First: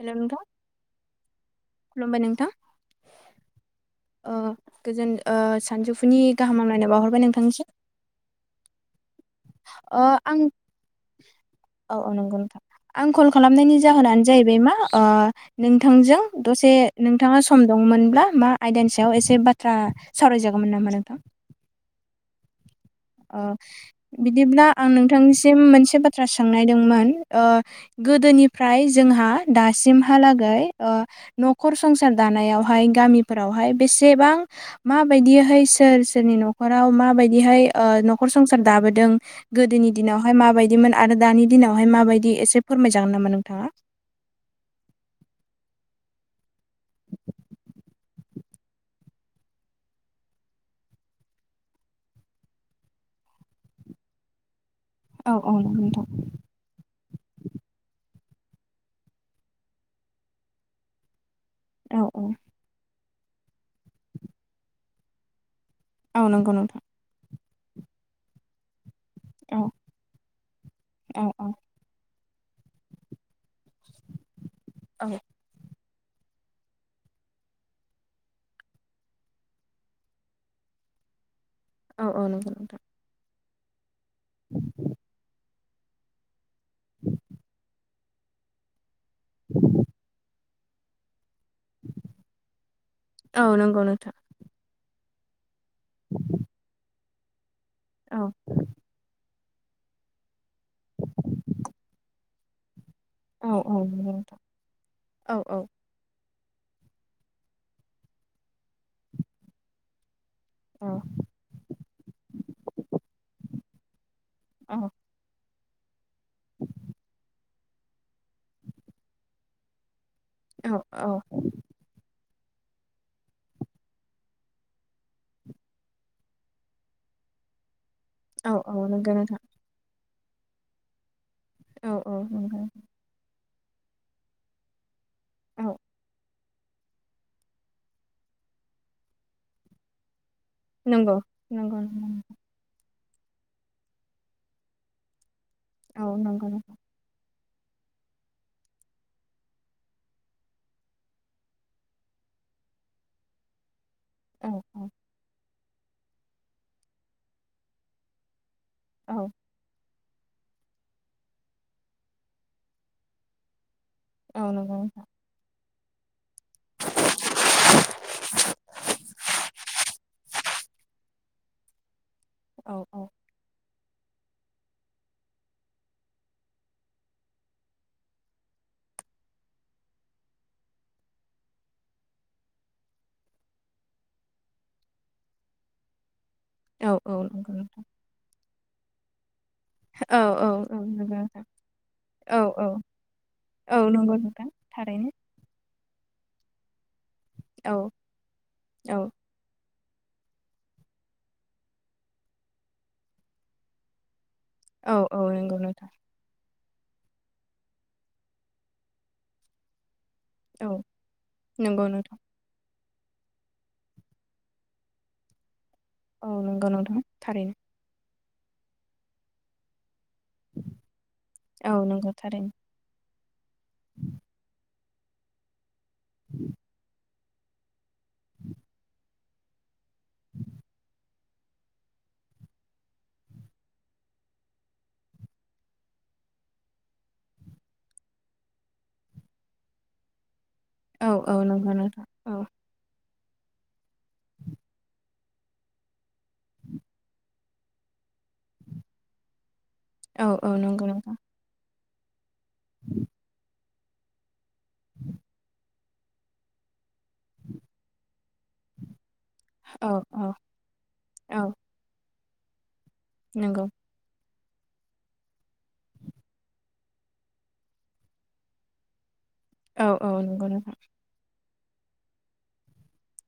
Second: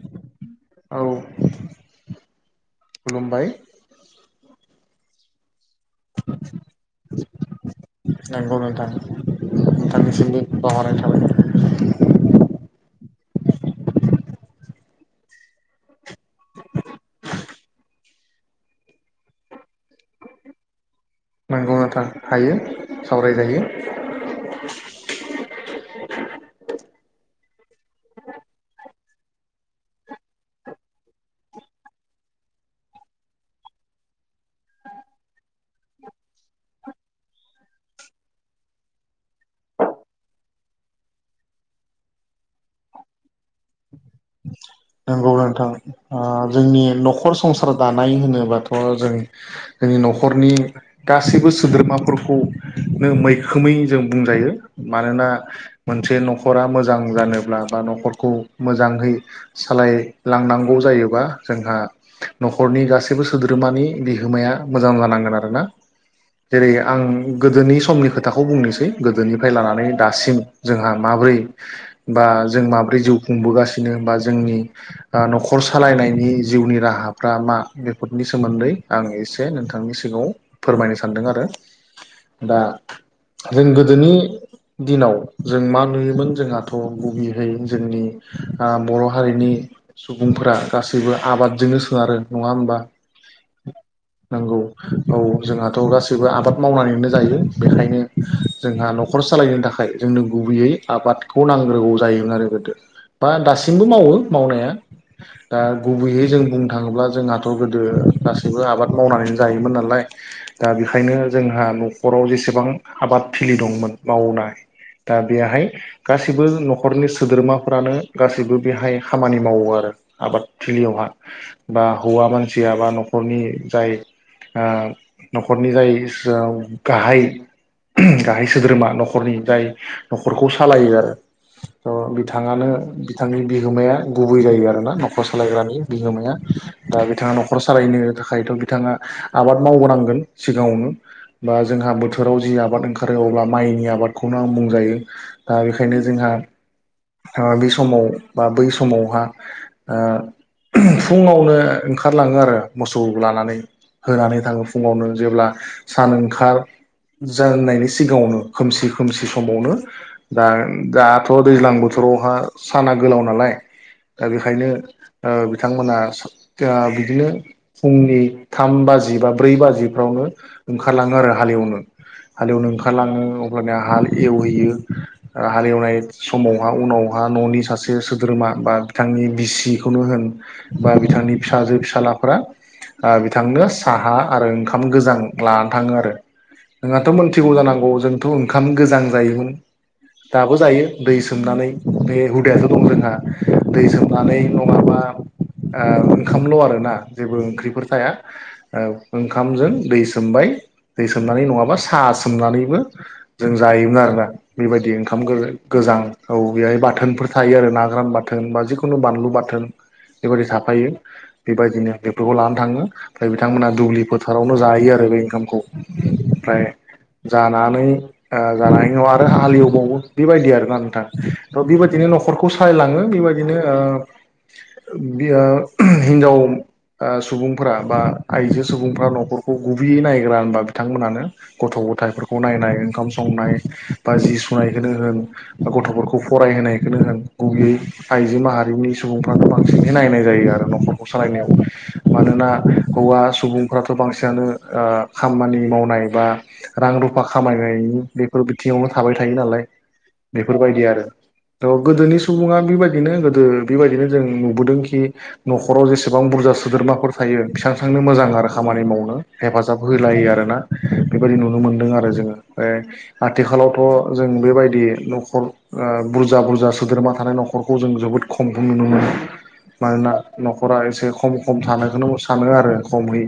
हेल' नोंथां। औ खुलुमबाय नोंथां। खुलुमबाय ओ गोजोन ओ सानजौफुनि गाहाम हामलायनाय बाहरबाय नोंथांनिसिम। नंगौ नोंथां ओ आं नोंथांनिसिमबो बावहरनाय थाबाय औ औ नंगौ नोंथां आं कल खालामनायनि जाहोनानो जाहैबाय मा ओ नोंथांजों दसे नोंथाङा सम दङ'मोनब्ला मा आयदानि सायाव एसे बाथ्रा सावरायजागौमोन नामा नोंथां? नंगौ नोथां हायो। अ सावरायजायो बिदिब्ला आं नोंथांनिसिम मोनसे बाथ थ्रा सोंनायदोंमोन। ओ गोदोनिफ्राय जोंहा दासिमहालागै ओ न'खर संसार दानायावहाय गामिफोरावहाय बेसेबां माबायदियैहै सोर सो जोंनि न'खराव माबायदिहाय ओ नखर संसार दाबोदों गोदोनि दिनावहाय माबायदिमोन आरो दानि दिनावहाय माबायदि एसे फो फोरमाय जागोन नामा नोंथाङा? नंगौ नोंथां। ओ जोंनि न'खर संसार दानाय होनोबाथ' जों जोंनि न'खरनि गासैबो सोद्रोमाफोरखौ नो मैखोमै जों बुंजायो। मानोना औ औ नंगौ नोंथां। मोनसे न'खरा मोजां जानोब्ला बा न'खरखौ मोजाङै सालायलांनांगौ जायोबा जोंहा औ न'खरनि गासै बो सैबो सोद्रोमानि बिहोमाया मोजां जानांगोन आरोना। औ नंगौ जेरै नोंथां। आं गोदोनि समनि खोथाखौ बुंनोसै गोदोनिफ्राय औ लानानै दासिम जोंहा औ माब्रै औ बा जों माब्रै जिउ खुंबोगासिनो बा जोंनि औ ओ न'खर सालायनायनि जिउनि राहाफ्रा मा? बेफोरनि सोमोन्दै आं एसे नोंथांनि सिगाङाव फोर फोरमायनो सानदों आरो। औ औ नंगौ दा नोंथां। जों गोदोनि दिनाव जों मा नुयोमोन जोंहाथ' गुबैयै जोंनि ओ बर' हारिनि सुबुंफोरा गासैबो आबादजोंनो सोनारो। नङा होमबा? औ नंगौ नोंथां। नंगौ औ जोंहाथ' गासैबो आबाद मावनानैनो जायो। बेखायनो औ जोंहा न'खर सालायनो थाखाय जोंनो गुबैयै आबादखौ नांग्रोगौ जायोमोन आरो बेखो बा औ दास औ नंगौ मावो नोंथां मावनाया औ दा औ गुबै बे जों बुंनो थाङोब्ला जोंहाथ' गोदो गासैबो आबाद मावनानै जायोमोन नालाय दा औ बेखायनो जोंहा न'खराव जेसेबां आबाद थिलि दंमोन मावनाय दा बेहाय गासिबो न'खरनि सोद्रोमाफोरानो गासिबो बेहाय खामानि मावो आरो आबाद औ थिलियावहा औ बा हौवा मान सिया बा न'खरनि जाय आ न'खरनि जाय गाहाय गाहाय औ औ सोद्रोमा नंगौ न'खरनि नोंथां जाय न'खरखौ सालायो आरो औ ओ औ नंगौ बिथाङानो बिथांनि बिगोमाया गुबै जायो आरोना। न' खर औ सालायग्रानि बिहोमाया दा बिथाङा न'खर सालायनो थाखायथ' बिथाङा आबाद मावबोनांगोन। सिगांङावनो नंगौ बा नंगौ जोंहा नंगौ बोथोराव जि आबाद ओंखा ओंखारो अब्ला माइनि आबादखौनो बुंजायो ओ बेखायनो औ जोंहा नंगौ नोंथां बे समाव बा बै समावहा ओ फुंङावनो ओंखारलांङो आरो मोसौ लानानै होनानै औ थांङो औ फुंङावनो जेब्ला सान ओंखार जेननायनि सिगांङावनो खोमसि औ खोमसि समावनो दा दाथ' दैज्लां बोथोरावहा साना गोलाव नालाय दा औ बेखायनो नंगौ नोंथां ओ बिथांमोना बिदिनो फुंनि थाम बाजि बा ब्रै बाजिफ्रावनो ओंखारलांङो आरो हालेवनो हालेवनो औ औ ओंखारलांङो अब्लानिया हाल एवहैयो ओ हाल एवनाय समावहा उनावहा न'नि सासे सोद्रोमा बा बिथांनि बिसिखौनो होन बा बिथांनि फिसाजो फिसालाफोरा ओ बिथांनो साहा आरो ओंखाम गोजां लानानै थांङो आरो औ नोंहाथ' औ मोनथिगौ नंगौ नोंथां जानांगौ जोंथ' ओंखाम गोजां जायोमोन। औ औ दाबो औ जायो नंगौ दै नोंथां सोमनानै बे औ औ हुदायाथ' दं जोंहा औ दै नंगौ सोमनानै नोंथां नंङाबा थारैनो ओ ओंखामल' आरोना जेबो औ ओंख्रिफोर थाया ओ औ ओंखामजों दै सोमबाय दै सोमनानै नंङाबा सा सोमनानैबो जों जायोमोन आरोना बेबायदि औ ओंखाम औ गोज नंगौ नोंथां गोजां औ बेहाय बाथोन फोर थायो आरो ना ग्रान बाथोन बा जिखुनु बानलु बाथोन बेबायदि औ थाफायो नंगौ बेबायदिनो नोंथां बेफोरखौ लानो थांङो ओमफ्राय बिथांमोना दुब्लि फोथारावनो जायो आरो बे ओंखामखौ। औ ओमफ्राय नंगौ नोंथां थारैनो जानानै ओ जानाय उनाव आरो हालेवबावो बेबायदि आरोना नोंथां थ' औ बेबायदिनो नंगौ न'खरखौ थारैनो सालायलांङो हो बेबायदिनो ओ बिया हिनजाव ओ सुबुंफोरा बा आइजो सुबुंफोरा न'खरखौ गुबैयै नायग्रा होनबा बिथांमोनानो गथ' गथायफोरखौ नायनाय ओंखाम संनाय बा जि सुनायखौनो होन बा गथ'फोरखौ फरायहोनाय खौनो होन गुबैयै आइजो माहारिनि सुबुंफ्रानो बांसिनै नायनाय जायो आरो न'खरखौ औ औ सालायनायाव नंगौ नोंथां औ मानोना हौवा सुबुंफ्राथ' बांसिनानो ओ खामानि मावनाय बा रां रुफा खामायनायनि बेफोर बिथिङावनो थाबाय थायो नालाय औ औ बेफोरबायदि नंगौ आरो नंगौ थ' गोदोनि सुबुङा बेबायदिनो गोदो बेबायदिनो जों नुबोदोंखि नखर न'खराव जेसेबां बुरजा सोद्रोमाफोर थायो बेसेबां थांनो मोजां आरो खामानि मावनो। हेफाजाब औ होलायो औ आरोना बेबायदि औ नुनो मोनदों आरो जोङो बेफ्राय नंगौ आथिखालावथ' जों बेबायदि न'खर ओ बुर बुरजा बुरजा सोद्रोमा थानाय न'खरखौ जों जोबोद खमखौ नुनो मोनो। औ औ मानोना नंगौ नोंथां न'खरा एसे खम खम थानोखौनो सानो आरो खमै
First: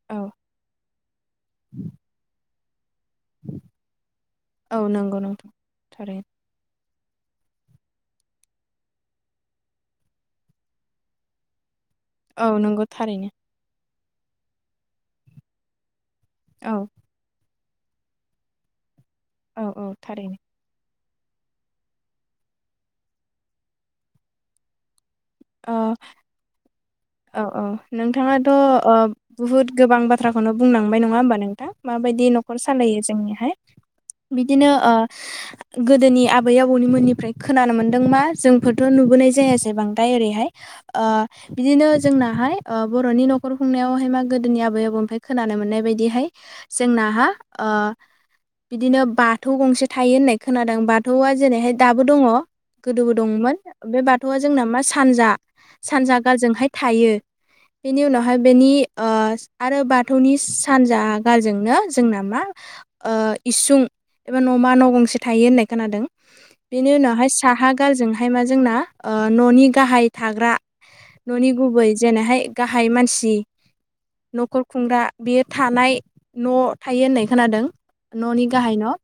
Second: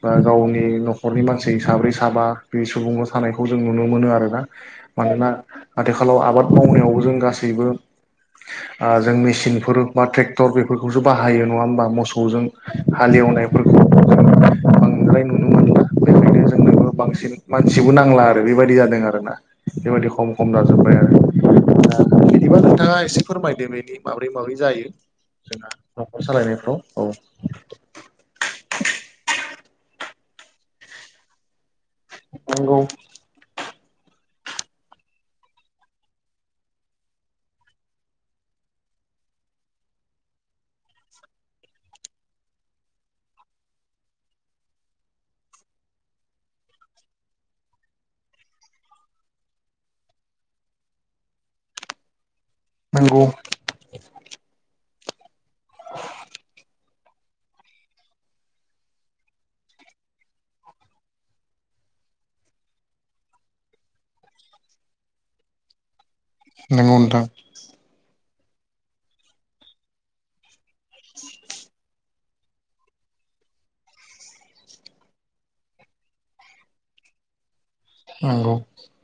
बा औ गावनि न'खरनि मानसि साब्रै साबा बे सुबुंङाव थानायखौ जों नुनो मोनो आरोना औ नंगौ मानोना नोंथां आथिखालाव थारैनो आबाद मावनायावबो जों गासै गासैबो जों मेचिनफोर बा ट्रेक्टर बेफोरखौसो बाहायो नंङा होमबा? मोसौजों औ नंगौ थारैनो हालेवनायफोरखौ जों बांद्राय नुनो मोनला। बेखायनो औ जोंनोबो बांसिन मानसिबो नांला आरो बेबायदि जादों आरो। आरोना औ औ बेबायदि खम थारैनो खम जाजोबबाय आरो। दा बिदिबा नोंथाङा एसे फोरमायदो बेनि माब्रै माब्रै जायो। जोंहा अ' न'खर सालायनायफ्राव औ औ नोंथांङाथ' बुहुत गोबां बाथ थ्राखौनो बुंलांबाय नंङा होमबा नोंथां? माबायदि न'खर नंगौ सालायो जोंनिहाय? बिदिनो ओ गोदोनि आबै आबौनि मोननिफ्राय खोनानो मोन्दों मा जोंफोरथ' नुबोनाय जायासैजै बांद द्राय ओरैहाय ओ बिदिनो जोंनाहाय ओ बर'नि न'खर खुंनायावहाय मा गोदोनि आबौ आबौ निफ्राय खोनानो मोननाय बायदिहाय जोंनाहा ओ बिदिनो बाथौ गंसे थायो होननाय खोनादों बाथौआ जेरैहाय दाबो दङ गोदोबो नंगौ दंमोन बे बाथौआ जोंना मा सानजा सानजा गारजोंहाय थायो। बेनि उनावहाय बेनि ओ आरो बाथौनि सानजा गारजोंनो जोंना मा ओ इसुं एबा न'मा न' गंसे थायो होननाय खोनादों। बेनि नंगौ नोंथां उनावहाय साहा गारजोंहाय मा जोंना न'नि गाहाय थाग्रा न'नि गुबै जेरैहाय गाहाय मानसि न'खर खुंग्रा बेयो थानाय न' थायो होननाय खोनादों। न'नि नंगौ गाहाय न'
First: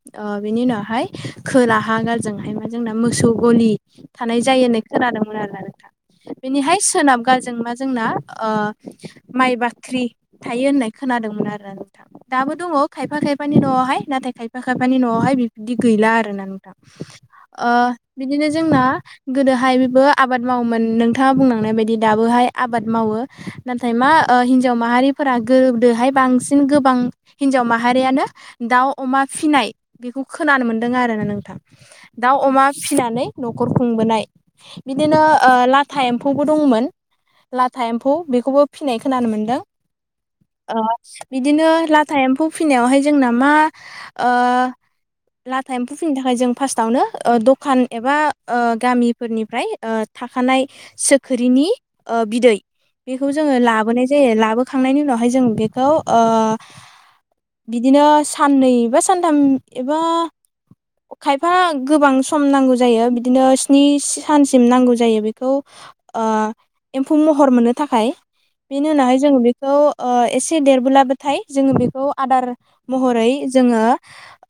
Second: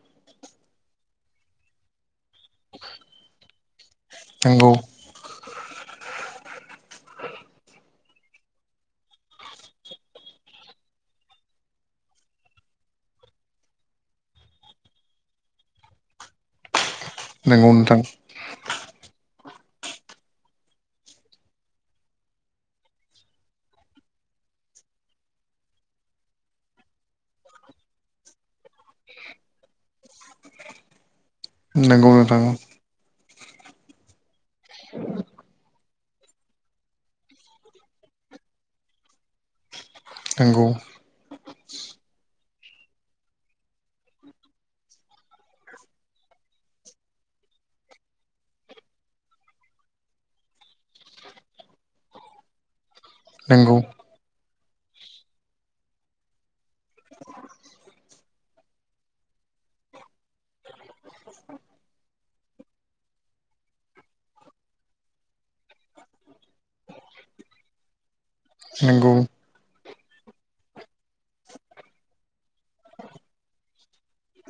बिनि उनावहाय खोलाहा गारजोंहाय मा जोंना मोसौ गलि थानाय जायो होननाय खोनादोंमोन आरोना नोंथां। बेनिहाय सोनाब गालजों मा जोंना ओ माइ बाख्रि थायो होननाय खोनादोंमोन आरोना नोंथां दाबो दङ खायफा खायफानि न'आवहाय नाथाय खायफा खायफानि न'आवहाय बिबदि गैला आरोना नोंथां। ओ नोंथां बिदिनो जोंना गोदोहाय बेबो आब बाद मावोमोन नोंथाङा बुंलांनाय बायदि दाबोहाय आबाद मावो नाथाय मा ओ हिनजाव माहारिफोरा आ गोदोहाय बांसिन गोबां हिनजाव माहारियानो दाउ अमा फिसिनाय बेखौ खोनानो मोन्दों आरोना नों नंगौ दाव नोंथां अमा फिसिनानै न'खर खुंबोनाय बिदिनो ओ ला था एम्फौबो दंमोन लाथा एम्फौ बेखौबो फिनायख खोनानो मोनदों नंगौ ओ बिदिनो लाथा एम्फौ फिनायावहाय जोंना मा ओ लाथा एम्फौ फिनो थाखाय जों फार्स्टआवनो द'खान एबा ओ गामिफोरनिफ्राय ओ थाखानाय सोखिरिनि ओ बिदै बेखौ जोङो नंगौ लाबोनाय जायो लाबो खांनायनि उनावहाय जों बेखौ ओ बिदिनो साननै बा सानथाम एबा खायफा गोबां सम नांगौ जायो बिदिनो स्नि सानस [unintelligible] नांगौ जायो बेखौ ओ एम्फौ महर मोननो थाखाय। बेनि औ उनावहाय जोङो बेखौ ओ एसे देरबोलाबोथाय जोङो बेखौ आदार महरै जोङो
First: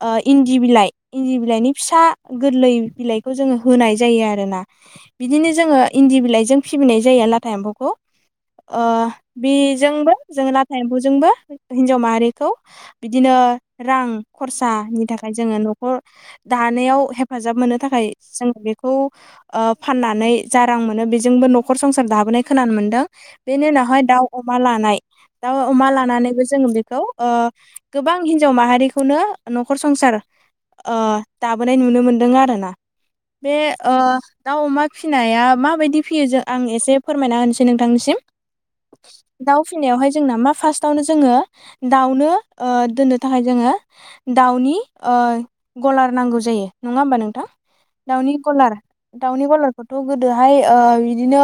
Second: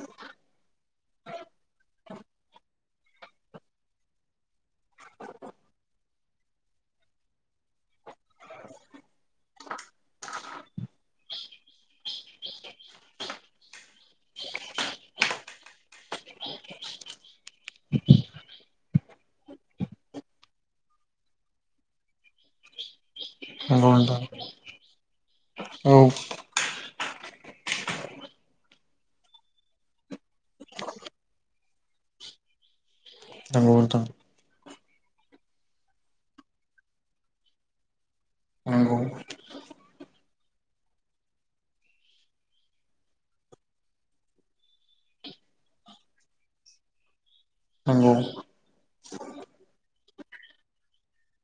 ओ इन्दि बिलाइ इन्दि बिलाइनि फिसा गोरलै बिलाइखौ जोङो होनाय जायो आरोना। बिदिनो जोङो इन्दि बिलाइजों फिबोनाय जायो लाथा एम्फौखौ। ओ बेजोंबो जों लाथा एम्फौजोंबो हिनजाव माहारिखौ बिदिनो ओ रां खरसानि थाखाय जोङो न'खर दानायाव हे हेफाजाब मोननो थाखाय जोङो बेखौ ओ फाननानै जा रां मोनो बेजोंबो न'खर संसार दाबोनाय खोनानो मोनदों। बेनि नंगौ उनावहाय नोंथां दाव अमा लानाय दाउ अमा औ लानानैबो जोङो बेखौ ओ गोबां हिनजाव माहारिखौनो न'खर संसार ओ दाबोनाय नुनो मोनदों आरोना। बे नंगौ नोंथां ओ दाउ अमा फिनाया माबायदि फियो जों आं एसे फोरमायना होनोसै नोंथांनिसिम। नंगौ दाव फिनायावहाय जोंना मा फार्स्टआनो जोङो दाउनो ओ दोननो थाखाय जोङो दाउनि ओ ओ गलार नांगौ जायो नङा होमबा नोंथां नंगौ दावनि गलार दाउनि गलारखौथ' गोदोहाय ओ बिदिनो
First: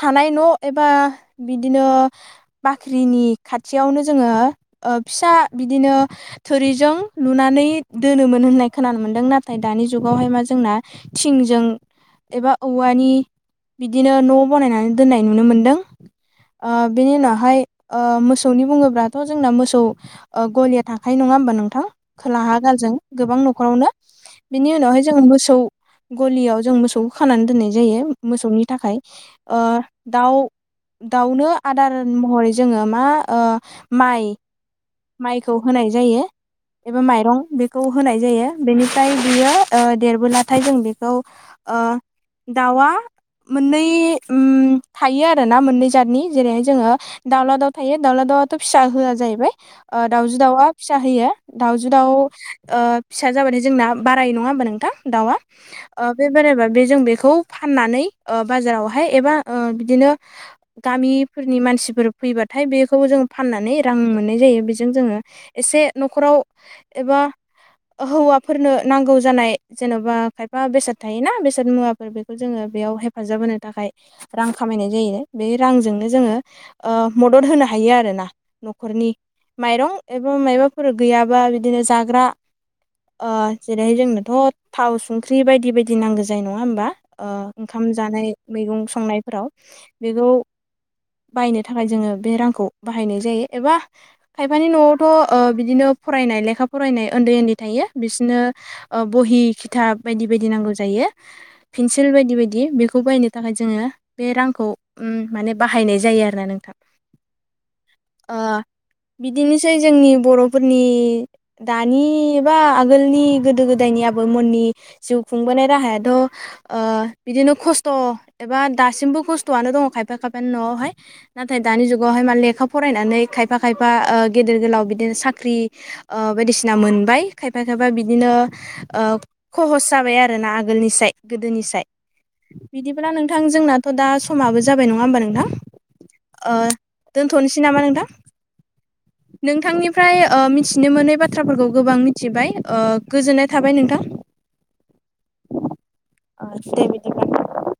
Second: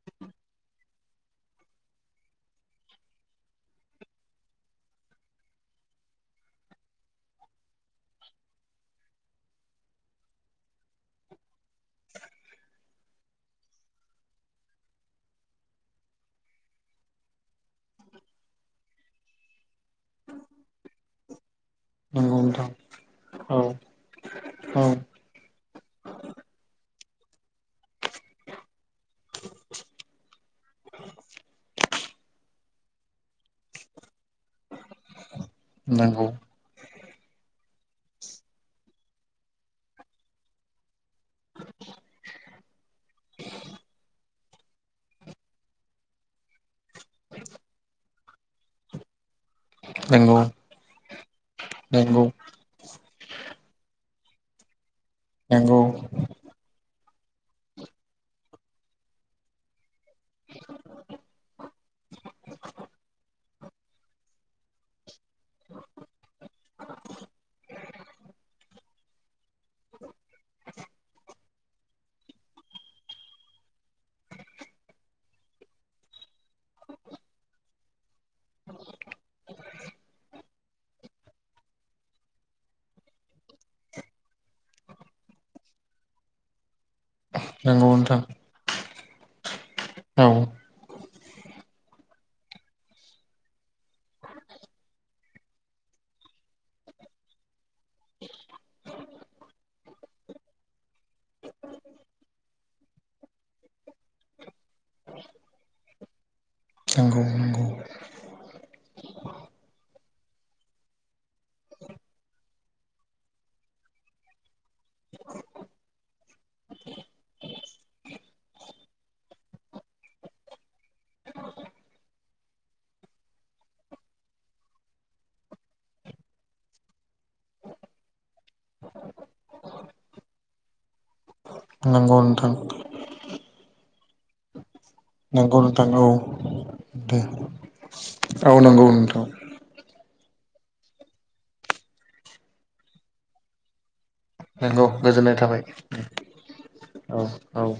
थानाय न' एबा बिदिनो ओ बाख्रिनि खाथियावनो जोङो ओ फिसा बिदिनो थोरिजों जों लुनानै दोनोमोन होननाय खोनानो मोन्दों नाथाय दानि जुगावहाय मा जोंना थिंजों एबा औवानि बिदिनो न' बनायनानै दोननाय नुनो मोनदों। ओ बेनि उनावहाय ओ मोसौनि बुङोब्लाथ' जोंना मोसौ ओ गलिया थाखायो नङा होमबा नों थां नंगौ खोलाहा नोंथां गालजों गोबां औ न'खरावनो बिनि औ उनावहाय जोङो मोसौ गलियाव जों मोसौखौ खानानै दोननाय जायो मोसौनि थाखाय ओ दाउ दाउनो आदार महरै जोङो मा ओ माइ माइ खौ होनाय जायो। नंगौ एबा माइरं बेखौ होनाय जायो बेनिफ्राय बियो देरबोलाथाय जों बेखौ ओ दाउआ मोननै उम थायो आरो ना मोननै जातनि जेरैहाय जोङो दावला दाउ थायो दावला दाउ दाउआथ' फिसा होआ जाहैबाय ओ दाउजो नंगौ दाउआ फिसा होयो दाउजो दाउ नंगौ ओ फिसा जाबाथाय जोंना बारायो नङा होमबा नोंथां दाउआ नंगौ ओ ओ बे जों बेखौ फाननानै ओ बाजारावहाय एबा ओ बिदिनो गामिफोरनि मानसिफोर फैबाथाय बेखौबो जों फाननानै रां मोननाय जायो बिजों जोङो एसे न'खराव एबा हौवाफोरनो नांगौ जानाय जेन'बा खायफा बेसाद थायोना बेसाद मुवाफोर बेखौ जोङो बेयाव हेफाजाब होनो थाखाय रां खामायनाय जायो बे रांजों नो ओ जोङो मदद होनो हायो आरो ना नखरनि माइरं एबा मायबाफोर गैयाबा बिदिनो जाग्रा ओ जेरैहाय जोंनोथ' थाव संख्रि बायदि बाय दि नांगौ जायो नङा होमबा ओ नंगौ ओंखाम नोंथां जानाय मैगं संनायफोराव बेखौ बायनो थाखाय जोङो बे रांखौ बाहायनाय जायो एबा खायफानि नआवथ' ओ बिदिनो फरायनाय लेखा फरायनाय ओन्दै ओन्दै थायो बिसिनो ओ बहि खिथाब बायदि बायदि नांगौ जायो पिनसिल बायदि बायदि बेखौ बायनो थाखाय जोङो बे रांखौ उम माने बाहा यनाय जायो आरो ना नोंथां नंगौ नंगौ। ओ बिदिनोसै जोंनि बर'फोरनि दानि बा आगोलनि गोदो गोदाय नि आबौमोननि जिउ खुंबोनाय राहायाथ' ओ बिदिनो खस्थ' एबा दासिमबो खस्थ'आनो दङ खायफा खायफानि नआव हाय नाथाय दानि जुगावहाय मा लेखा फरायनानै खायफा खायफा ओ गेदेर गोलाव बिदिनो साख्रि ओ बायदिसिना मोनबाय खायफा खायफा बिदिनो ओ खहस जाबाय आरो आरो ना आगोलनि साय गोदोनि साय नंगौ नोंथां बिदिब्ला नोंथां जोंनाथ' दा समाबो जाबाय नङा होमबा नोंथां? नंगौ औ ओ दे दोनथ'नोसै नामा नोंथां औ नंगौ नोंथां नोंथांनि ओमफ्राय मिथिनो मोनै बाथ्राफोरखौ गोबां मिथिबाय ओ गोजोननाय थाबाय नोंथां नंगौ गोजोननाय थाबाय ओ दे औ बिदिब्ला औ